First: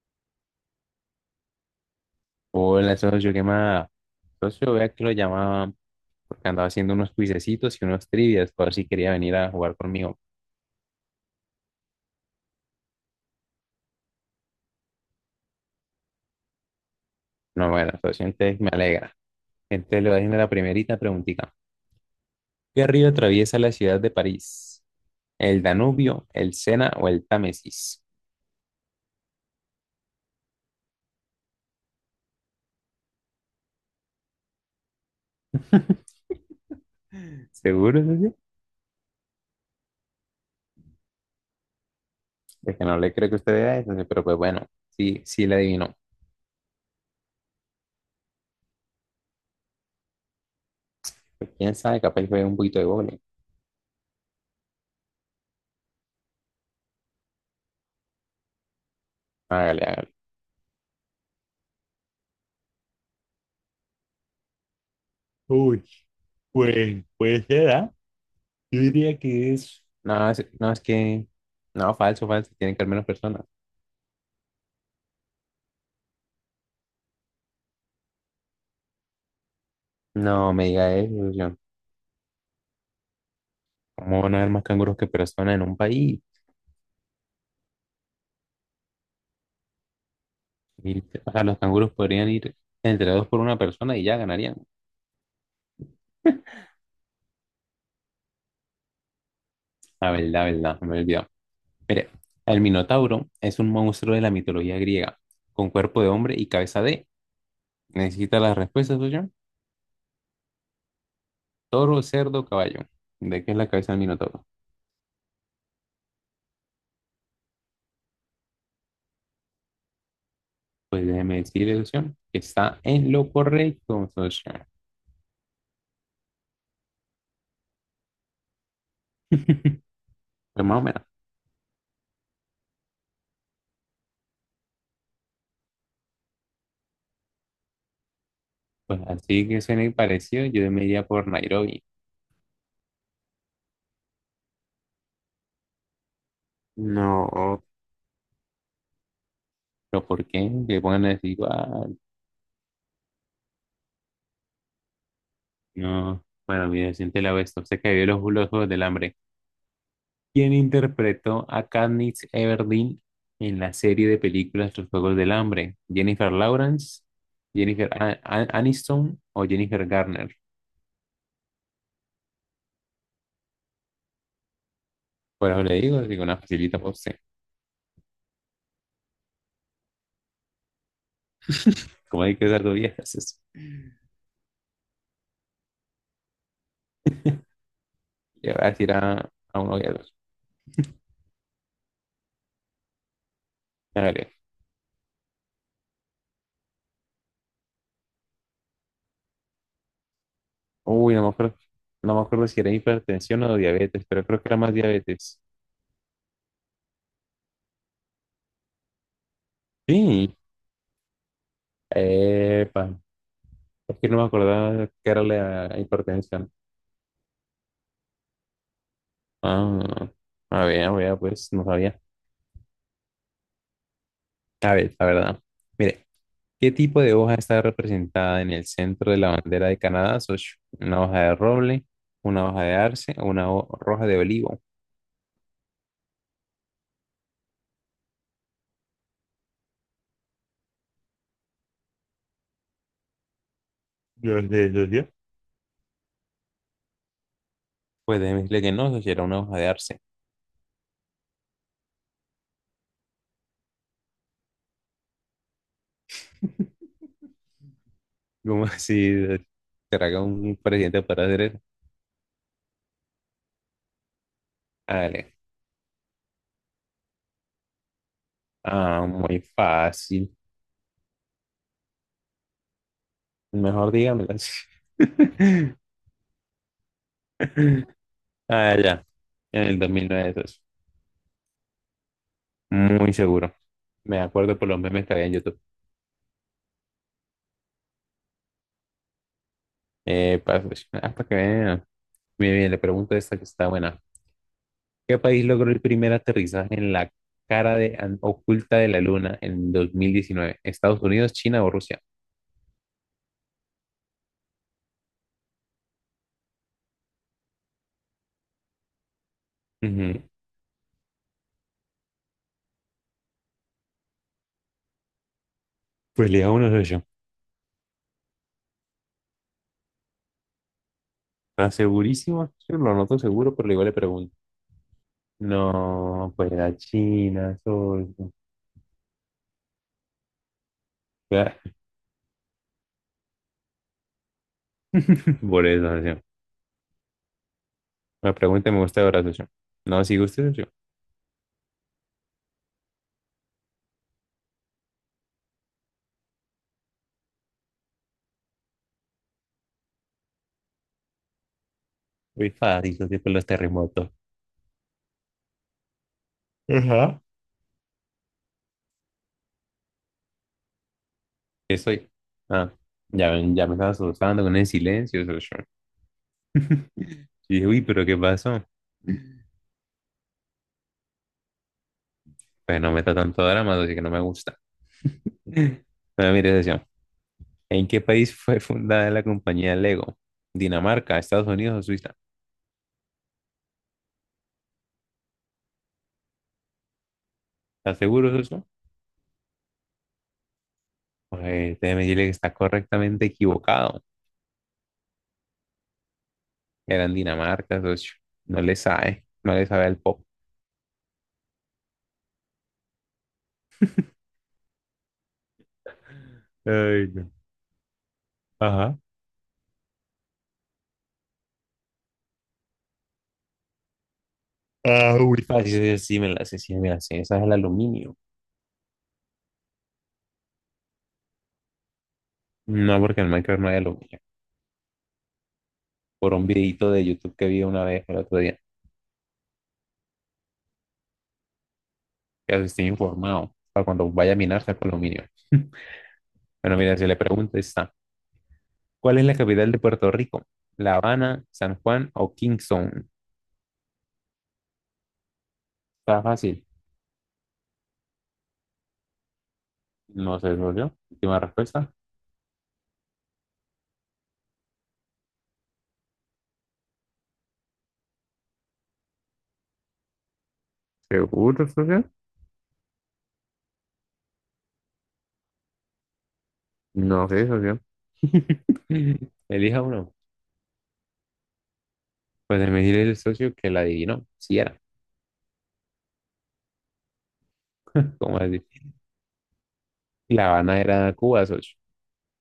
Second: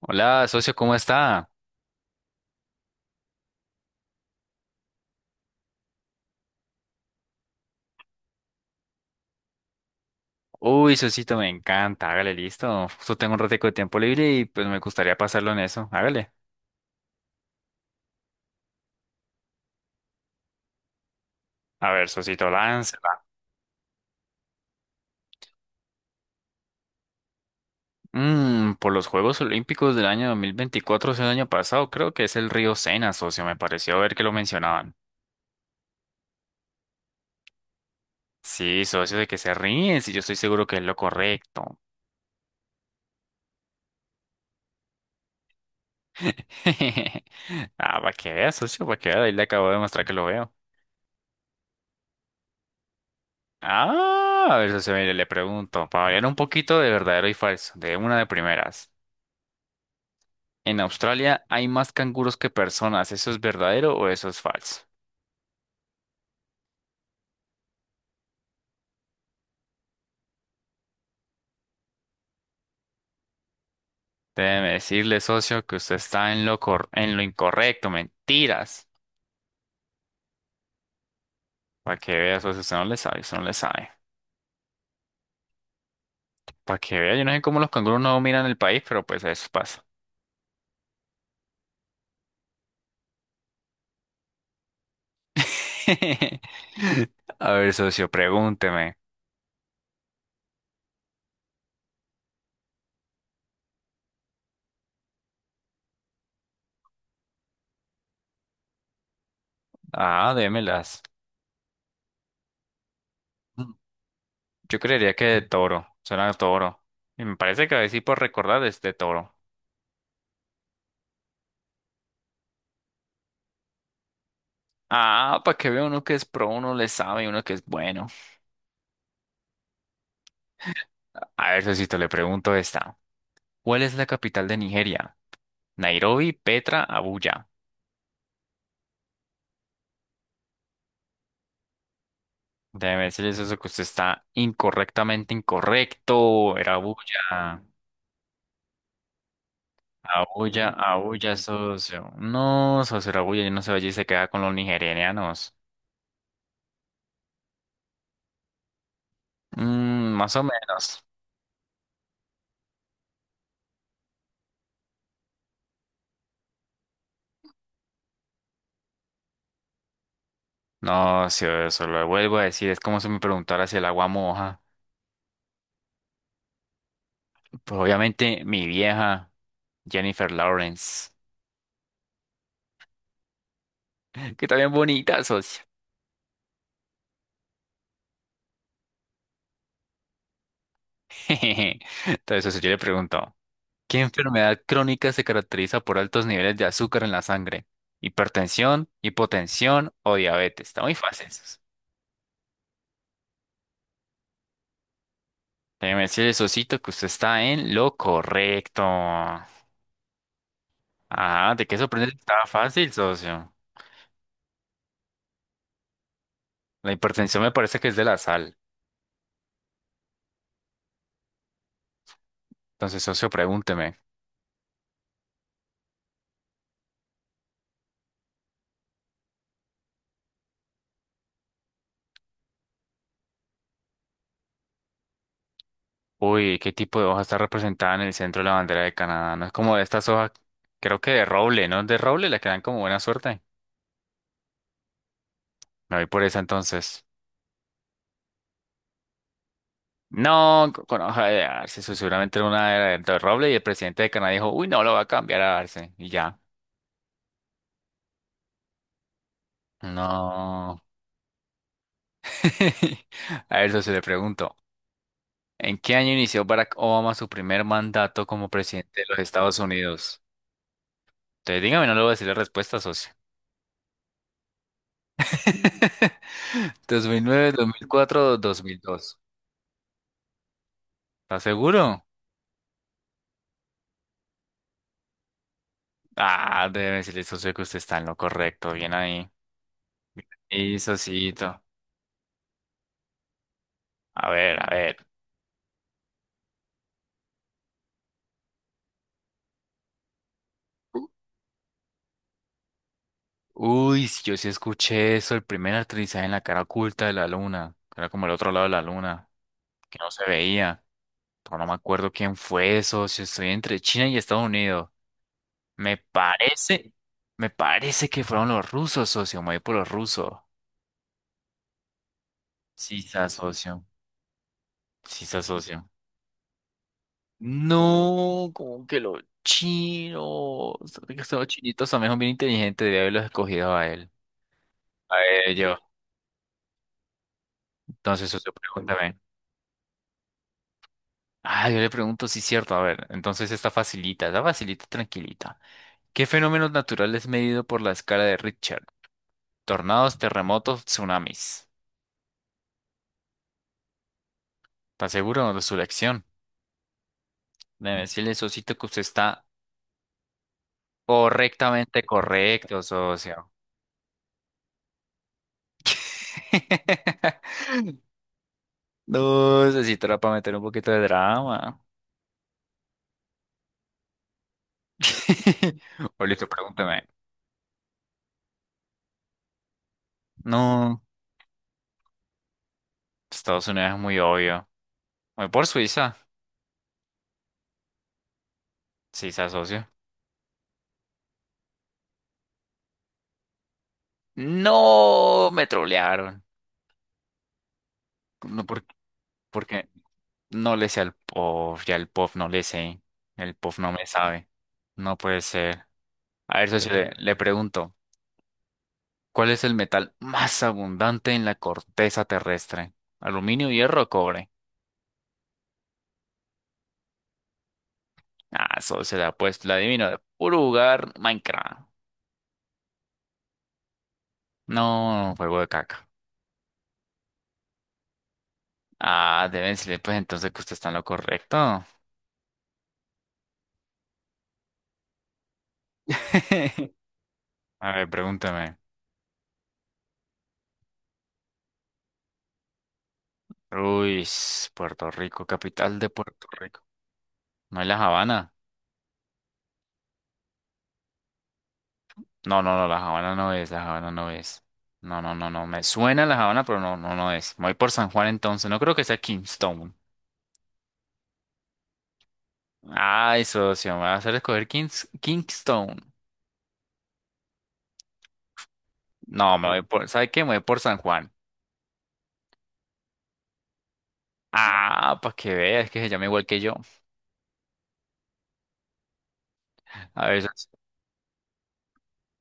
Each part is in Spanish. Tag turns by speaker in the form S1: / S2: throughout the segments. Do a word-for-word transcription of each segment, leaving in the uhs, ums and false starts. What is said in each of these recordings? S1: Hola, socio, ¿cómo está?
S2: Hola, socio, ¿qué más? Socio, vea que lo llamaba porque andaba haciendo unos cuisecitos y unos trivias, por si quería venir a jugar conmigo.
S1: Uy, socito, me encanta. Hágale, listo. Justo tengo un ratico de tiempo libre y pues me gustaría pasarlo en eso. Hágale.
S2: No, bueno, socio, entonces me alegra. Entonces le voy haciendo la primerita preguntita.
S1: A ver, socito,
S2: ¿Qué río
S1: láncela.
S2: atraviesa la ciudad de París? ¿El Danubio, el Sena o el Támesis?
S1: Mm, por los Juegos Olímpicos del año dos mil veinticuatro, o sea, el año pasado, creo que es el río Sena, socio. Me pareció ver que lo mencionaban.
S2: ¿Seguro, socio?
S1: Sí, socio, de que se ríen, si yo estoy seguro que es lo correcto.
S2: Es que no le creo que usted vea eso, socio, pero pues bueno, sí, sí le adivinó.
S1: Ah, para que vea, socio, para que vea. Ahí le acabo de mostrar que lo veo.
S2: Pues, quién sabe, capaz fue un poquito de vole.
S1: Ah, a ver, socio, mire, le pregunto, para variar un poquito de verdadero y falso, de una de primeras.
S2: Hágale, hágale.
S1: En Australia hay más canguros que personas. ¿Eso es verdadero o eso es falso?
S2: Uy, pues puede ser, ¿ah? Yo diría que es, No, es, no, es que, no, falso, falso, tienen que haber menos personas.
S1: Déjeme decirle, socio, que usted está en lo cor- en lo incorrecto. Mentiras.
S2: No, me diga eso, John.
S1: Para que vea, socio, usted no le sabe, usted no le sabe.
S2: ¿Cómo van a haber más canguros que personas en un país?
S1: Para que vea, yo no sé cómo los canguros no miran el país, pero pues eso pasa.
S2: Y, o sea, los canguros podrían ir entre dos por una persona y ya ganarían.
S1: A ver, socio, pregúnteme.
S2: La verdad, verdad, me he olvidado. Mire, el Minotauro es un monstruo de la mitología griega, con cuerpo de hombre y cabeza de... ¿Necesita las respuestas, no, John?
S1: Ah, démelas.
S2: Toro, cerdo, caballo. ¿De qué es la
S1: Mm.
S2: cabeza del Minotauro?
S1: Yo creería que de toro. Suena a toro. Y me parece que a decir por recordar es de toro.
S2: Pues déjeme decirle, no, John, que está en lo correcto, ¿no, John?
S1: Ah, para que vea uno que es pro, uno le sabe, uno que es bueno.
S2: Pues más o menos.
S1: A ver, Sosito, le pregunto esta. ¿Cuál es la capital de Nigeria? Nairobi, Petra, Abuya.
S2: Pues así que suene parecido, yo me iría por Nairobi.
S1: Déjeme decirles eso que usted está incorrectamente incorrecto. Era Abuya.
S2: No, ¿pero por qué?
S1: Abuya,
S2: Que pongan
S1: Abuya,
S2: así.
S1: socio. No, socio, era Abuya. Yo no sé, allí se queda con los nigerianos.
S2: No. Bueno, mira, siente la vez. Se cayó los los Juegos del Hambre.
S1: Mm, más o
S2: ¿Quién
S1: menos.
S2: interpretó a Katniss Everdeen en la serie de películas Los Juegos del Hambre? ¿Jennifer Lawrence, ¿Jennifer A- A- Aniston? O Jennifer Garner?
S1: No, si eso lo vuelvo a decir, es como si me preguntara si el agua moja.
S2: Por eso le digo, digo una facilita por usted.
S1: Pues obviamente mi vieja, Jennifer Lawrence,
S2: Como hay que dar dos viejas, eso.
S1: que está bien bonita, socio.
S2: Le voy a decir a, a uno de
S1: Entonces, socio, yo le pregunto. ¿Qué
S2: los.
S1: enfermedad crónica se caracteriza por altos niveles de azúcar en la sangre? Hipertensión, hipotensión o diabetes. Está muy
S2: Uy, no
S1: fácil
S2: me acuerdo,
S1: eso.
S2: no me acuerdo si era hipertensión o diabetes, pero creo que era más diabetes.
S1: Déjeme decirle, Sosito, que usted está en lo correcto. Ajá,
S2: Sí,
S1: ¿de qué sorprende? Estaba fácil,
S2: epa,
S1: socio.
S2: es que no me acordaba que era la hipertensión.
S1: La hipertensión me parece que es de la sal.
S2: Ah, a ver, a ver, pues no sabía.
S1: Entonces, socio, pregúnteme.
S2: A ver, la verdad. Mire, ¿qué tipo de hoja está representada en el centro de la bandera de Canadá, socio? ¿Una hoja de roble, una hoja de arce o una ho- hoja de olivo?
S1: Uy, ¿qué tipo de hoja está representada en el centro de la bandera de Canadá? No es como de estas hojas, creo que de roble, ¿no? De roble le quedan como buena suerte.
S2: Yo sé, yo sé.
S1: Me voy por esa entonces.
S2: Pues déjeme decirle que no, socio, era una hoja de arce.
S1: No, co- conozco a Arce, su- seguramente era una era de Roble y el presidente de Canadá dijo, uy, no, lo va a cambiar a Arce. Y ya.
S2: ¿Cómo así? ¿Será que un
S1: No.
S2: presidente podrá hacer eso?
S1: A ver, socio, le pregunto,
S2: Hágale.
S1: ¿en qué año inició Barack Obama su primer mandato como presidente de
S2: Ah,
S1: los
S2: muy
S1: Estados Unidos?
S2: fácil.
S1: Entonces, dígame, no le voy a decir la respuesta, socio.
S2: Mejor dígamelas.
S1: dos mil nueve, dos mil cuatro,
S2: Ah, ya.
S1: dos mil dos.
S2: En el dos mil nueve eso es.
S1: ¿Estás seguro?
S2: Muy seguro. Me acuerdo por los memes que había en YouTube.
S1: Ah, debe decirle, socio, que usted está en lo correcto. Bien ahí.
S2: Eh, pa-
S1: Y,
S2: pues, ah, para, hasta que
S1: socito.
S2: vean. Bien, bien, le pregunto esta que está buena.
S1: A ver, a ver.
S2: ¿Qué país logró el primer aterrizaje en la cara de, an- oculta de la luna en dos mil diecinueve? ¿Estados Unidos, China o Rusia?
S1: Uy, sí, yo sí escuché eso, el primer aterrizaje en la cara oculta de la luna, que era como el otro lado de la luna, que no
S2: Ujú.
S1: se veía, pero no me acuerdo quién fue eso, si estoy entre China y Estados Unidos. Me
S2: Pues le hago uno de
S1: parece,
S2: ellos.
S1: me parece que fueron los rusos, socio, me voy por los rusos.
S2: ¿Está segurísimo? Yo lo
S1: Sí se
S2: noto seguro, pero
S1: asocio,
S2: igual le pregunto.
S1: sí se asocio.
S2: No, pues la China, soy.
S1: No, como que los chinos, sabe que estos chinitos también son bien inteligentes, debía haberlos escogido a él. A
S2: Por
S1: ellos.
S2: eso, socio.
S1: Entonces,
S2: La
S1: socio,
S2: pregunta me gusta
S1: pregúntame.
S2: ahora, socio. No, si gusta, socio.
S1: Ah, yo le pregunto si es cierto. A ver, entonces está facilita, está facilita tranquilita. ¿Qué fenómeno natural es medido por la escala de Richter? Tornados, terremotos, tsunamis.
S2: Muy fácil, socio, con los terremotos.
S1: ¿Está seguro de su elección?
S2: Ajá.
S1: Debe decirle, socito, que usted está
S2: ¿Qué
S1: correctamente
S2: soy? Ah,
S1: correcto,
S2: ya,
S1: socio.
S2: ven, ya me estaba asustando con el silencio, socio. Y dije, uy, pero ¿qué pasó?
S1: No, socito, era para meter un poquito de drama.
S2: Pues no meta tanto drama, así que no me gusta.
S1: O
S2: Bueno,
S1: listo,
S2: mire, socio.
S1: pregúntame.
S2: ¿En qué país fue fundada la compañía Lego?
S1: No,
S2: ¿Dinamarca, Estados Unidos o Suiza?
S1: Estados Unidos es muy obvio. Voy por Suiza.
S2: ¿Estás seguro, socio?
S1: Sí, se asocio.
S2: Pues déjeme decirle que está correctamente equivocado.
S1: No, me trolearon.
S2: Era en Dinamarca, socio. No
S1: No,
S2: le
S1: por-
S2: sabe, no le sabe
S1: Porque
S2: al pop.
S1: no le sé al pop, ya el pop no le sé, el pop no me sabe, no puede ser. A ver, socio,
S2: Ay,
S1: le,
S2: no.
S1: le pregunto,
S2: Ajá.
S1: ¿cuál es el metal más abundante en la corteza terrestre? ¿Aluminio, hierro o cobre?
S2: Ah, muy fácil. Sí, sí, me la sé, sí, me la sé. Esa es el aluminio.
S1: Ah, socio, la puesto, la adivino de puro lugar, Minecraft.
S2: No, porque en Minecraft no hay aluminio.
S1: No, juego de caca.
S2: Por un videito de YouTube que vi una vez el otro día.
S1: Ah, deben decirle, pues entonces que usted está en lo correcto.
S2: Ya estoy informado para cuando vaya a minar saco aluminio. Bueno, mira, si le pregunto
S1: A
S2: está.
S1: ver, pregúntame.
S2: ¿Cuál es la capital de Puerto Rico? ¿La Habana, San Juan o Kingston?
S1: Uy, Puerto Rico, capital de
S2: Está
S1: Puerto
S2: fácil.
S1: Rico. ¿No es La Habana?
S2: No sé, socio. Última respuesta.
S1: No, no, no, la Habana no es, la Habana no es. No, no, no, no, me suena la Habana, pero no, no, no es. Me voy por San Juan entonces, no creo que sea Kingston.
S2: ¿Seguro, socio?
S1: Ay, socio, me va a hacer escoger Kings- Kingston.
S2: No sé, socio.
S1: No, me
S2: Elija
S1: voy por,
S2: uno.
S1: ¿sabe qué? Me voy por San Juan.
S2: Pues se me dice el socio que la adivinó. Sí era.
S1: Ah, para que veas que se llama igual que yo.
S2: ¿Cómo así?
S1: A
S2: Y
S1: ver,
S2: La Habana
S1: socio.
S2: era Cuba, socio.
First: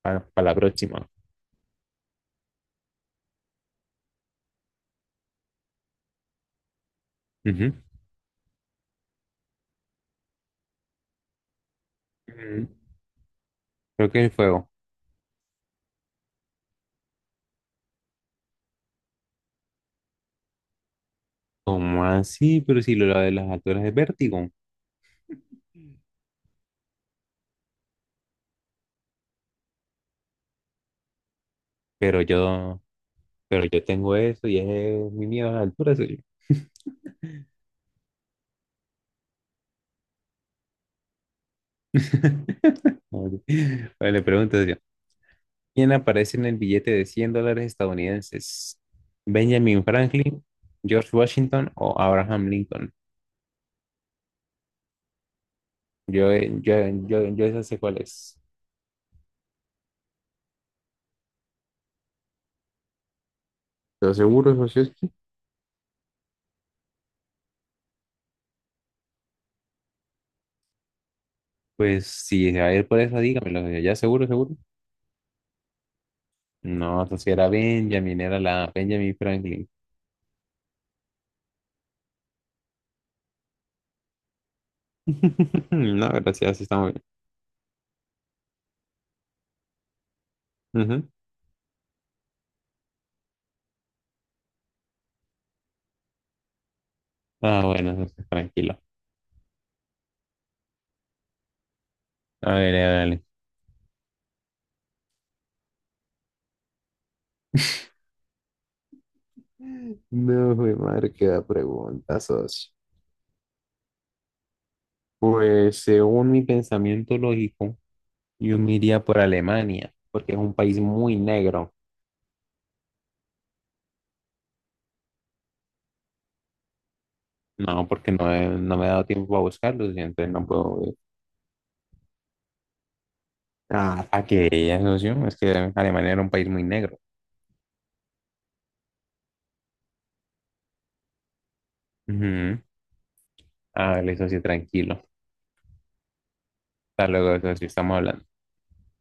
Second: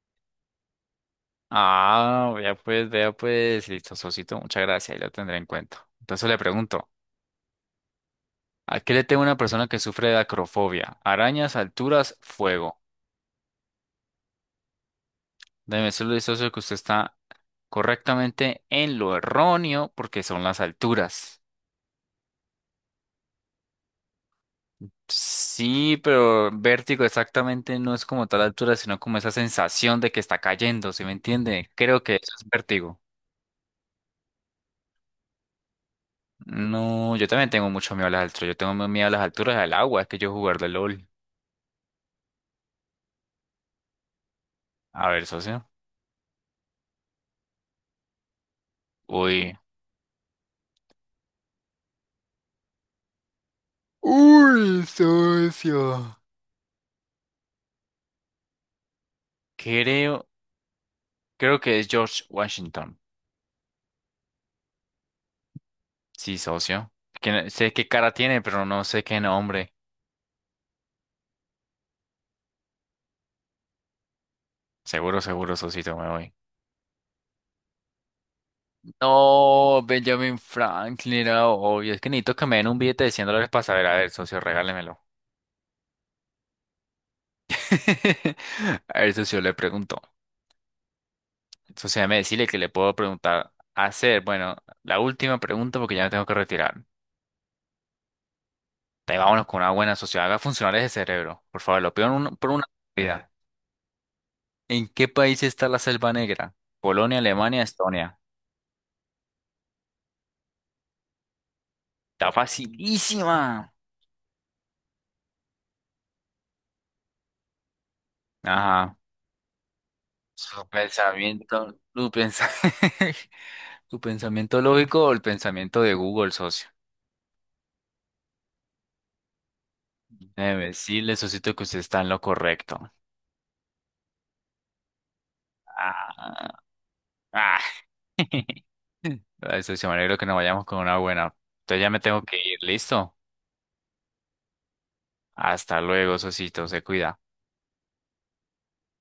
S2: Para la próxima.
S1: Ah, vea pues, vea pues, listo, socito, muchas gracias, ahí lo tendré en cuenta. Entonces le pregunto,
S2: Ujú.
S1: ¿a qué le teme una persona que sufre de acrofobia? Arañas, alturas,
S2: Ujú.
S1: fuego.
S2: Creo que el fuego.
S1: Déjeme decirle, socio que usted está correctamente en lo erróneo porque son las alturas.
S2: ¿Cómo así? Pero si lo de las alturas es vértigo.
S1: Sí, pero vértigo exactamente no es como tal altura, sino como esa sensación de que está cayendo, ¿sí me entiende? Creo que
S2: Pero
S1: eso es
S2: yo,
S1: vértigo.
S2: pero yo tengo eso y es mi miedo a las alturas, socio.
S1: No, yo también tengo mucho miedo a las alturas. Yo tengo miedo a las alturas del agua, es que yo jugar de L O L.
S2: Bueno, le pregunto, socio.
S1: A ver, socio.
S2: ¿Quién aparece en el billete de cien dólares estadounidenses?
S1: Uy.
S2: ¿Benjamin Franklin, George Washington o Abraham Lincoln?
S1: Uy, socio.
S2: Yo, yo, yo, yo esa sé cuál es.
S1: Creo, creo que es George Washington.
S2: ¿Estás seguro, Sosieski?
S1: Sí, socio. Que no- sé qué cara tiene, pero no sé qué nombre.
S2: Pues si se va a ir por eso, dígamelo. ¿Ya seguro, seguro?
S1: Seguro, seguro, Sosito, me voy.
S2: No, entonces era Benjamin, era la Benjamin Franklin.
S1: No, Benjamin Franklin era obvio. Es que necesito que me den un billete de cien dólares para saber. A ver, socio, regálemelo.
S2: No, gracias, sí está muy bien.
S1: A ver, socio, le pregunto.
S2: Ujú.
S1: Socio, déjame decirle que le puedo preguntar. Hacer, bueno, la última pregunta porque ya me tengo que retirar.
S2: Ah, bueno, entonces tranquilo.
S1: Te vámonos con una buena socio Haga funcionar ese cerebro. Por favor, lo pido en un- por
S2: A
S1: una
S2: ver, dale.
S1: vida. ¿En qué país está la Selva Negra? Polonia, Alemania, Estonia.
S2: No, mi madre, qué da pregunta,
S1: Está
S2: socio.
S1: facilísima.
S2: Pues según mi pensamiento lógico, yo me
S1: Ajá.
S2: iría por Alemania, porque es un
S1: Su
S2: país muy negro.
S1: pensamiento, tu pensamiento. ¿Tu pensamiento lógico o el pensamiento de Google, socio?
S2: No, porque no he, no me he dado tiempo a buscarlo, y entonces no
S1: Déjeme
S2: puedo...
S1: decirle, socito, que usted está en lo correcto.
S2: Ah, a que ella, socio, es que Alemania era un país
S1: Ah,
S2: muy negro.
S1: ah. Ay, socio, me alegro que nos vayamos con una buena. Entonces ya me tengo que ir,
S2: Ujú.
S1: ¿listo?
S2: Ah, vale, socio, tranquilo.
S1: Hasta luego, socito, se
S2: Hasta
S1: cuida.
S2: luego, socio, estamos hablando.